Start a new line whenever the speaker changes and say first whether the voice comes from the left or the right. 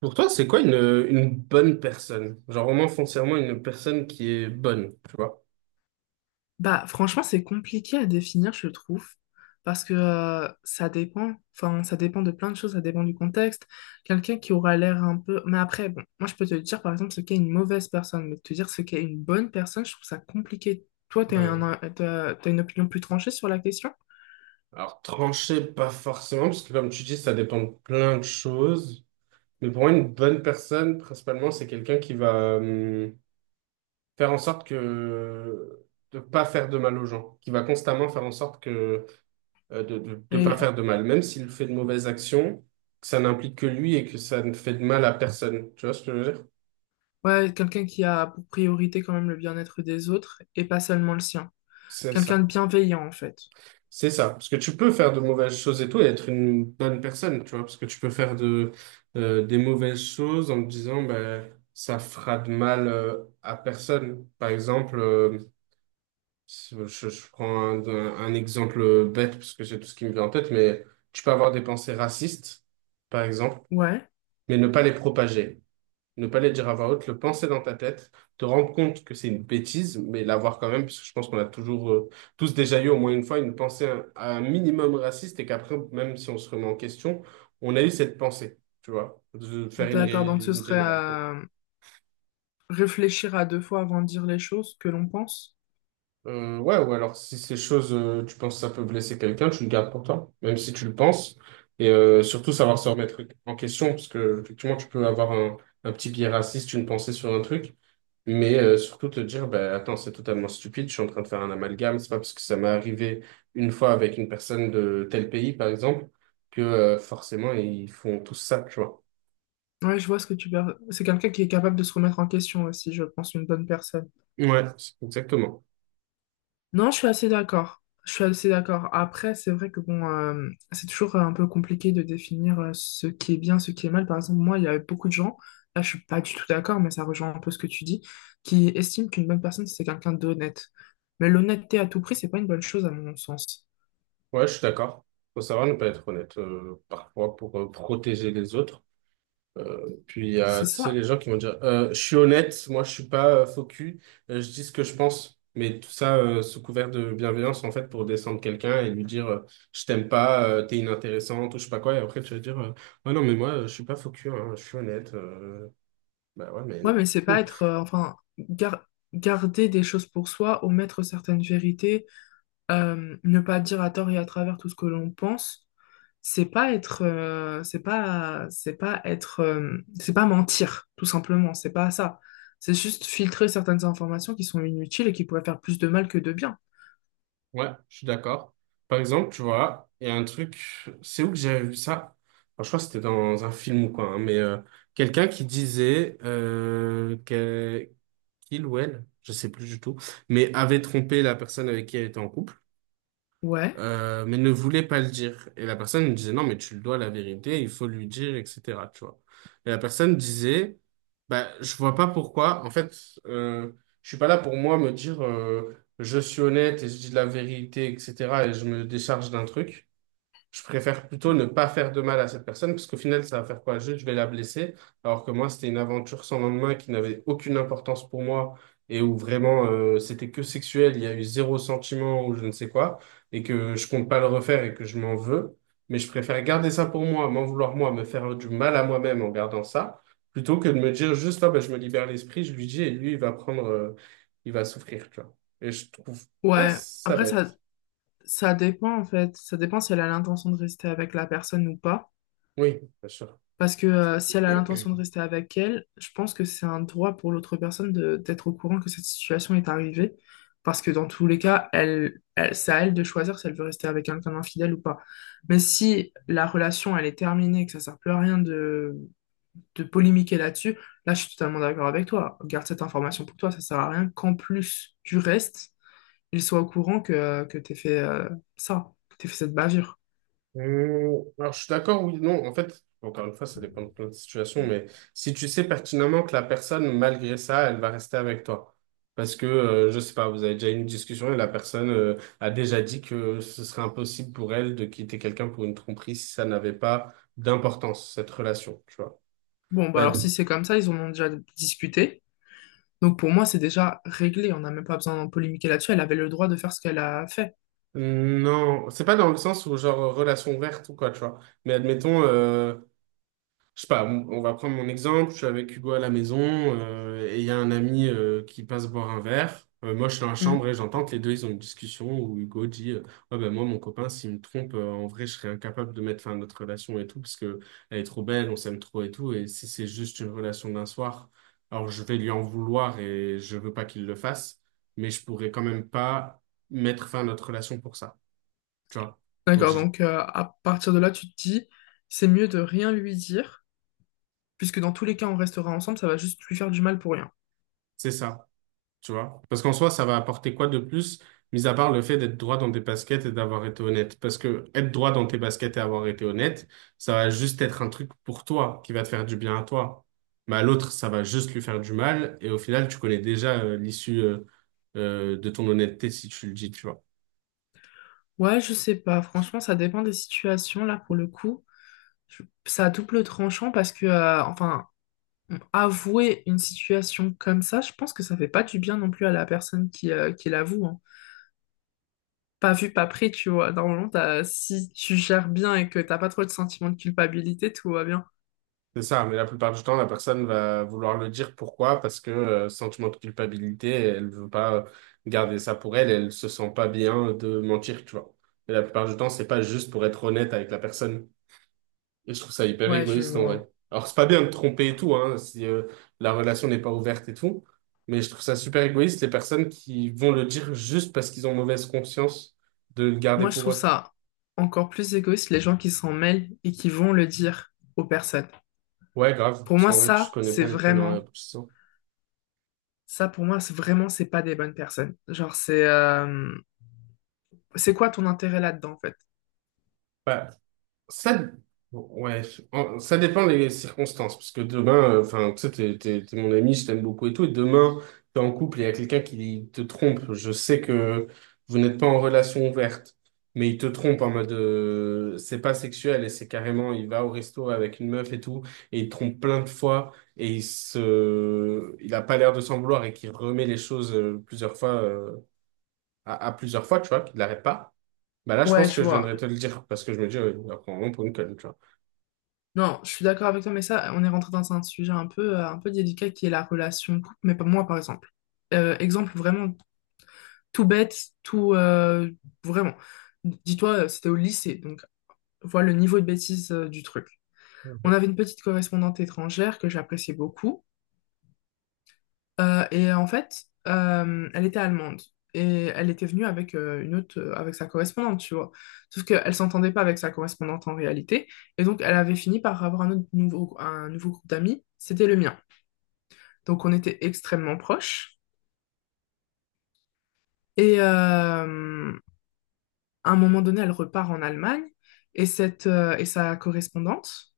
right: Pour toi, c'est quoi une bonne personne? Genre vraiment foncièrement une personne qui est bonne, tu vois?
left: Bah, franchement, c'est compliqué à définir, je trouve, parce que ça dépend, enfin, ça dépend de plein de choses, ça dépend du contexte. Quelqu'un qui aura l'air un peu... Mais après, bon, moi, je peux te dire, par exemple, ce qu'est une mauvaise personne, mais te dire ce qu'est une bonne personne, je trouve ça compliqué. Toi,
right: Euh,
left: t'as une opinion plus tranchée sur la question?
right: alors trancher, pas forcément, parce que comme tu dis, ça dépend de plein de choses. Mais pour moi, une bonne personne, principalement, c'est quelqu'un qui va faire en sorte que de pas faire de mal aux gens, qui va constamment faire en sorte que de pas
left: Mais,
right: faire de mal, même s'il fait de mauvaises actions, que ça n'implique que lui et que ça ne fait de mal à personne. Tu vois ce que je veux dire?
left: ouais, quelqu'un qui a pour priorité quand même le bien-être des autres et pas seulement le sien.
right: C'est
left: Quelqu'un
right: ça.
left: de bienveillant, en fait.
right: C'est ça, parce que tu peux faire de mauvaises choses et tout et être une bonne personne, tu vois, parce que tu peux faire des mauvaises choses en te disant, ben, ça fera de mal à personne. Par exemple, je prends un exemple bête, parce que c'est tout ce qui me vient en tête, mais tu peux avoir des pensées racistes, par exemple,
left: Ouais,
right: mais ne pas les propager, ne pas les dire à voix haute, le penser dans ta tête, te rendre compte que c'est une bêtise, mais l'avoir quand même, parce que je pense qu'on a toujours, tous déjà eu au moins une fois une pensée à un minimum raciste et qu'après, même si on se remet en question, on a eu cette pensée, tu vois, de faire une,
left: d'accord.
right: ré-
left: Donc ce
right: une
left: serait
right: générale.
left: à réfléchir à deux fois avant de dire les choses que l'on pense.
right: Ouais, ou alors si ces choses, tu penses que ça peut blesser quelqu'un, tu le gardes pour toi, même si tu le penses. Et surtout savoir se remettre en question, parce que effectivement, tu peux avoir un petit biais raciste, une pensée sur un truc. Mais surtout te dire, bah, attends, c'est totalement stupide, je suis en train de faire un amalgame, c'est pas parce que ça m'est arrivé une fois avec une personne de tel pays, par exemple, que forcément ils font tous ça, tu vois.
left: Ouais, je vois ce que tu veux. C'est quelqu'un qui est capable de se remettre en question aussi, je pense, une bonne personne.
right: Ouais, c'est- exactement.
left: Non, je suis assez d'accord. Je suis assez d'accord. Après, c'est vrai que bon, c'est toujours un peu compliqué de définir ce qui est bien, ce qui est mal. Par exemple, moi, il y a beaucoup de gens, là, je suis pas du tout d'accord, mais ça rejoint un peu ce que tu dis, qui estiment qu'une bonne personne, c'est quelqu'un d'honnête. Mais l'honnêteté à tout prix, c'est pas une bonne chose à mon sens.
right: Ouais, je suis d'accord. Faut savoir ne pas être honnête, parfois pour protéger les autres. Puis il y a,
left: C'est
right: tu sais, les
left: ça.
right: gens qui vont dire, je suis honnête, moi je suis pas faux cul, je dis ce que je pense. Mais tout ça sous couvert de bienveillance, en fait, pour descendre quelqu'un et lui dire, je t'aime pas, t'es inintéressante, ou je sais pas quoi. Et après, tu vas dire, ouais, non, mais moi, je suis pas faux cul, hein, je suis honnête. Bah ouais, mais
left: Ouais,
right: non.
left: mais c'est pas être, enfin, garder des choses pour soi, omettre certaines vérités, ne pas dire à tort et à travers tout ce que l'on pense, c'est pas c'est pas mentir, tout simplement, c'est pas ça. C'est juste filtrer certaines informations qui sont inutiles et qui pourraient faire plus de mal que de bien.
right: Ouais, je suis d'accord. Par exemple, tu vois, il y a un truc, c'est où que j'avais vu ça? Enfin, je crois que c'était dans un film ou quoi, hein, mais quelqu'un qui disait que- il ou elle, je sais plus du tout, mais avait trompé la personne avec qui elle était en couple,
left: Ouais,
right: mais ne voulait pas le dire. Et la personne lui disait, non, mais tu le dois la vérité, il faut lui dire, etc., tu vois. Et la personne disait, bah, je vois pas pourquoi, en fait, euh, je suis pas là pour moi me dire, je suis honnête et je dis la vérité, etc., et je me décharge d'un truc. Je préfère plutôt ne pas faire de mal à cette personne, parce qu'au final, ça va faire quoi? Juste, je vais la blesser. Alors que moi, c'était une aventure sans lendemain qui n'avait aucune importance pour moi et où vraiment, c'était que sexuel, il y a eu zéro sentiment ou je ne sais quoi, et que je compte pas le refaire et que je m'en veux. Mais je préfère garder ça pour moi, m'en vouloir moi, me faire du mal à moi-même en gardant ça, plutôt que de me dire juste, ah, ben, je me libère l'esprit, je lui dis, et lui, il va prendre, il va souffrir, tu vois. Et je trouve pas
left: ouais.
right: ça
left: Après, ça,
right: bête.
left: ça dépend en fait, ça dépend si elle a l'intention de rester avec la personne ou pas.
right: Oui, bien sûr.
left: Parce que si elle a l'intention de rester avec elle, je pense que c'est un droit pour l'autre personne de d'être au courant que cette situation est arrivée. Parce que dans tous les cas, elle, c'est à elle de choisir si elle veut rester avec quelqu'un d'infidèle ou pas. Mais si la relation, elle est terminée, que ça sert plus à rien de polémiquer là-dessus, là, je suis totalement d'accord avec toi. Garde cette information pour toi, ça sert à rien qu'en plus du reste, ils soient au courant que t'aies fait ça, que t'aies fait cette bavure.
right: Alors, je suis d'accord, oui, non, en fait, encore une fois, ça dépend de plein de situations, mais si tu sais pertinemment que la personne, malgré ça, elle va rester avec toi. Parce que, je sais pas, vous avez déjà eu une discussion et la personne, a déjà dit que ce serait impossible pour elle de quitter quelqu'un pour une tromperie si ça n'avait pas d'importance, cette relation, tu vois.
left: Bon, bah
right: Bah,
left: alors si c'est comme ça, ils en ont déjà discuté. Donc pour moi, c'est déjà réglé. On n'a même pas besoin de polémiquer là-dessus. Elle avait le droit de faire ce qu'elle a fait.
right: non, c'est pas dans le sens où, genre, relation ouverte ou quoi, tu vois. Mais admettons, je sais pas, on va prendre mon exemple. Je suis avec Hugo à la maison et il y a un ami qui passe boire un verre. Moi, je suis dans la
left: Mm.
right: chambre et j'entends que les deux, ils ont une discussion où Hugo dit ouais, ben moi, mon copain, s'il me trompe, en vrai, je serais incapable de mettre fin à notre relation et tout parce que elle est trop belle, on s'aime trop et tout. Et si c'est juste une relation d'un soir, alors je vais lui en vouloir et je veux pas qu'il le fasse, mais je pourrais quand même pas mettre fin à notre relation pour ça. Tu vois? Donc,
left: D'accord,
right: j'ai-
left: donc à partir de là, tu te dis, c'est mieux de rien lui dire, puisque dans tous les cas, on restera ensemble, ça va juste lui faire du mal pour rien.
right: c'est ça. Tu vois. Parce qu'en soi, ça va apporter quoi de plus, mis à part le fait d'être droit dans tes baskets et d'avoir été honnête. Parce que être droit dans tes baskets et avoir été honnête, ça va juste être un truc pour toi, qui va te faire du bien à toi. Mais à l'autre, ça va juste lui faire du mal. Et au final, tu connais déjà l'issue de ton honnêteté si tu le dis, tu vois.
left: Ouais, je sais pas, franchement, ça dépend des situations, là, pour le coup. Ça a double tranchant parce que, enfin, avouer une situation comme ça, je pense que ça fait pas du bien non plus à la personne qui l'avoue, hein. Pas vu, pas pris, tu vois. Normalement, si tu gères bien et que t'as pas trop de sentiment de culpabilité, tout va bien.
right: C'est ça, mais la plupart du temps, la personne va vouloir le dire. Pourquoi? Parce que sentiment de culpabilité, elle veut pas garder ça pour elle, elle se sent pas bien de mentir, tu vois. Et la plupart du temps, c'est pas juste pour être honnête avec la personne. Et je trouve ça hyper
left: Ouais, je
right: égoïste en
left: vois.
right: vrai. Alors, c'est pas bien de tromper et tout, hein, si la relation n'est pas ouverte et tout, mais je trouve ça super égoïste les personnes qui vont le dire juste parce qu'ils ont mauvaise conscience de le garder
left: Moi, je
right: pour
left: trouve
right: eux.
left: ça encore plus égoïste, les gens qui s'en mêlent et qui vont le dire aux personnes.
right: Ouais, grave,
left: Pour
right: parce
left: moi,
right: qu'en vrai, je
left: ça,
right: connais
left: c'est
right: pas les tenants et
left: vraiment,
right: aboutissants.
left: ça, pour moi, c'est vraiment, c'est pas des bonnes personnes. Genre, c'est quoi ton intérêt là-dedans, en fait?
right: Bah, Ça, ouais, ça dépend des circonstances, parce que demain, enfin, tu sais, t'es mon ami, je t'aime beaucoup et tout, et demain, t'es en couple et il y a quelqu'un qui te trompe. Je sais que vous n'êtes pas en relation ouverte, mais il te trompe en mode, c'est pas sexuel et c'est carrément, il va au resto avec une meuf et tout, et il te trompe plein de fois et il a pas l'air de s'en vouloir et qu'il remet les choses à plusieurs fois, tu vois, qu'il l'arrête pas. Bah là, je
left: Ouais,
right: pense
left: je
right: que je
left: vois.
right: viendrais te le dire parce que je me dis, il va prendre un nom pour une conne, tu vois.
left: Non, je suis d'accord avec toi, mais ça, on est rentré dans un sujet un peu délicat qui est la relation de couple, mais pas moi, par exemple. Exemple vraiment tout bête, tout vraiment. Dis-toi, c'était au lycée, donc vois le niveau de bêtise du truc. On avait une petite correspondante étrangère que j'appréciais beaucoup, et en fait, elle était allemande. Et elle était venue avec avec sa correspondante, tu vois. Sauf qu'elle s'entendait pas avec sa correspondante en réalité. Et donc, elle avait fini par avoir un nouveau groupe d'amis. C'était le mien. Donc, on était extrêmement proches. Et, euh, À un moment donné, elle repart en Allemagne et sa correspondante,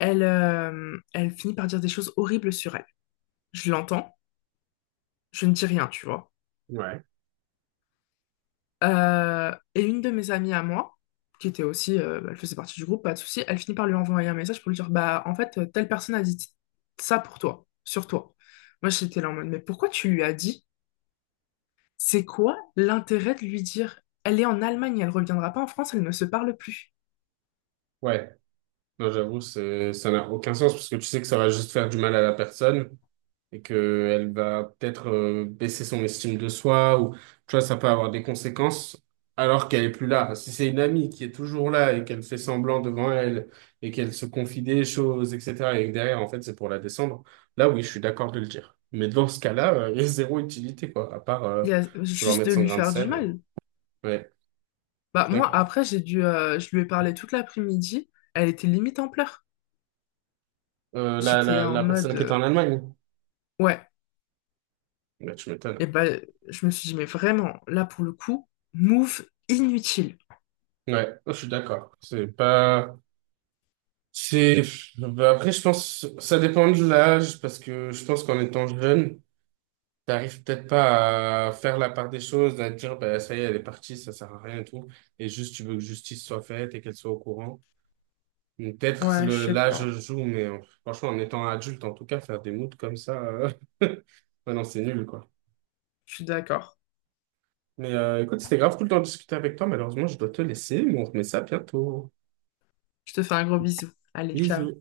left: elle finit par dire des choses horribles sur elle. Je l'entends, je ne dis rien, tu vois.
right: Ouais,
left: Et une de mes amies à moi, qui était aussi, elle faisait partie du groupe, pas de souci, elle finit par lui envoyer un message pour lui dire, bah, en fait, telle personne a dit ça pour toi, sur toi. Moi, j'étais là en mode, mais pourquoi tu lui as dit? C'est quoi l'intérêt de lui dire, elle est en Allemagne, elle reviendra pas en France, elle ne se parle plus.
right: ouais. Non, j'avoue, c'est, ça n'a aucun sens parce que tu sais que ça va juste faire du mal à la personne et que elle va peut-être baisser son estime de soi ou, tu vois, ça peut avoir des conséquences alors qu'elle est plus là. Si c'est une amie qui est toujours là et qu'elle fait semblant devant elle et qu'elle se confie des choses, etc., et que derrière, en fait, c'est pour la descendre, là, oui, je suis d'accord de le dire. Mais dans ce cas-là, il y a zéro utilité, quoi, à part
left: Il y a
right: vouloir
left: juste
right: mettre
left: de
right: son
left: lui
right: grain de
left: faire du
right: sel.
left: mal.
right: Ouais, je
left: Bah
right: suis
left: moi
right: d'accord.
left: après j'ai dû je lui ai parlé toute l'après-midi, elle était limite en pleurs.
right: Euh, la,
left: J'étais
right: la,
left: en
right: la personne
left: mode
right: qui est en Allemagne,
left: ouais,
right: bah, tu m'étonnes.
left: et ben je me suis dit mais vraiment là pour le coup, move inutile.
right: Ouais, oh, je suis d'accord. C'est pas, c'est, Bah, après, je pense, ça dépend de l'âge, parce que je pense qu'en étant jeune, t'arrives peut-être pas à faire la part des choses, à te dire, bah, ça y est, elle est partie, ça sert à rien et tout. Et juste, tu veux que justice soit faite et qu'elle soit au courant. Donc, peut-être
left: Ouais, je sais
right: l'âge
left: pas.
right: joue, mais franchement, en étant adulte, en tout cas, faire des moods comme ça, ouais, non, c'est nul, quoi.
left: Je suis d'accord.
right: Mais écoute, c'était grave cool de discuter avec toi. Malheureusement, je dois te laisser, mais on remet ça bientôt.
left: Je te fais un gros bisou. Allez, ciao.
right: Bisous.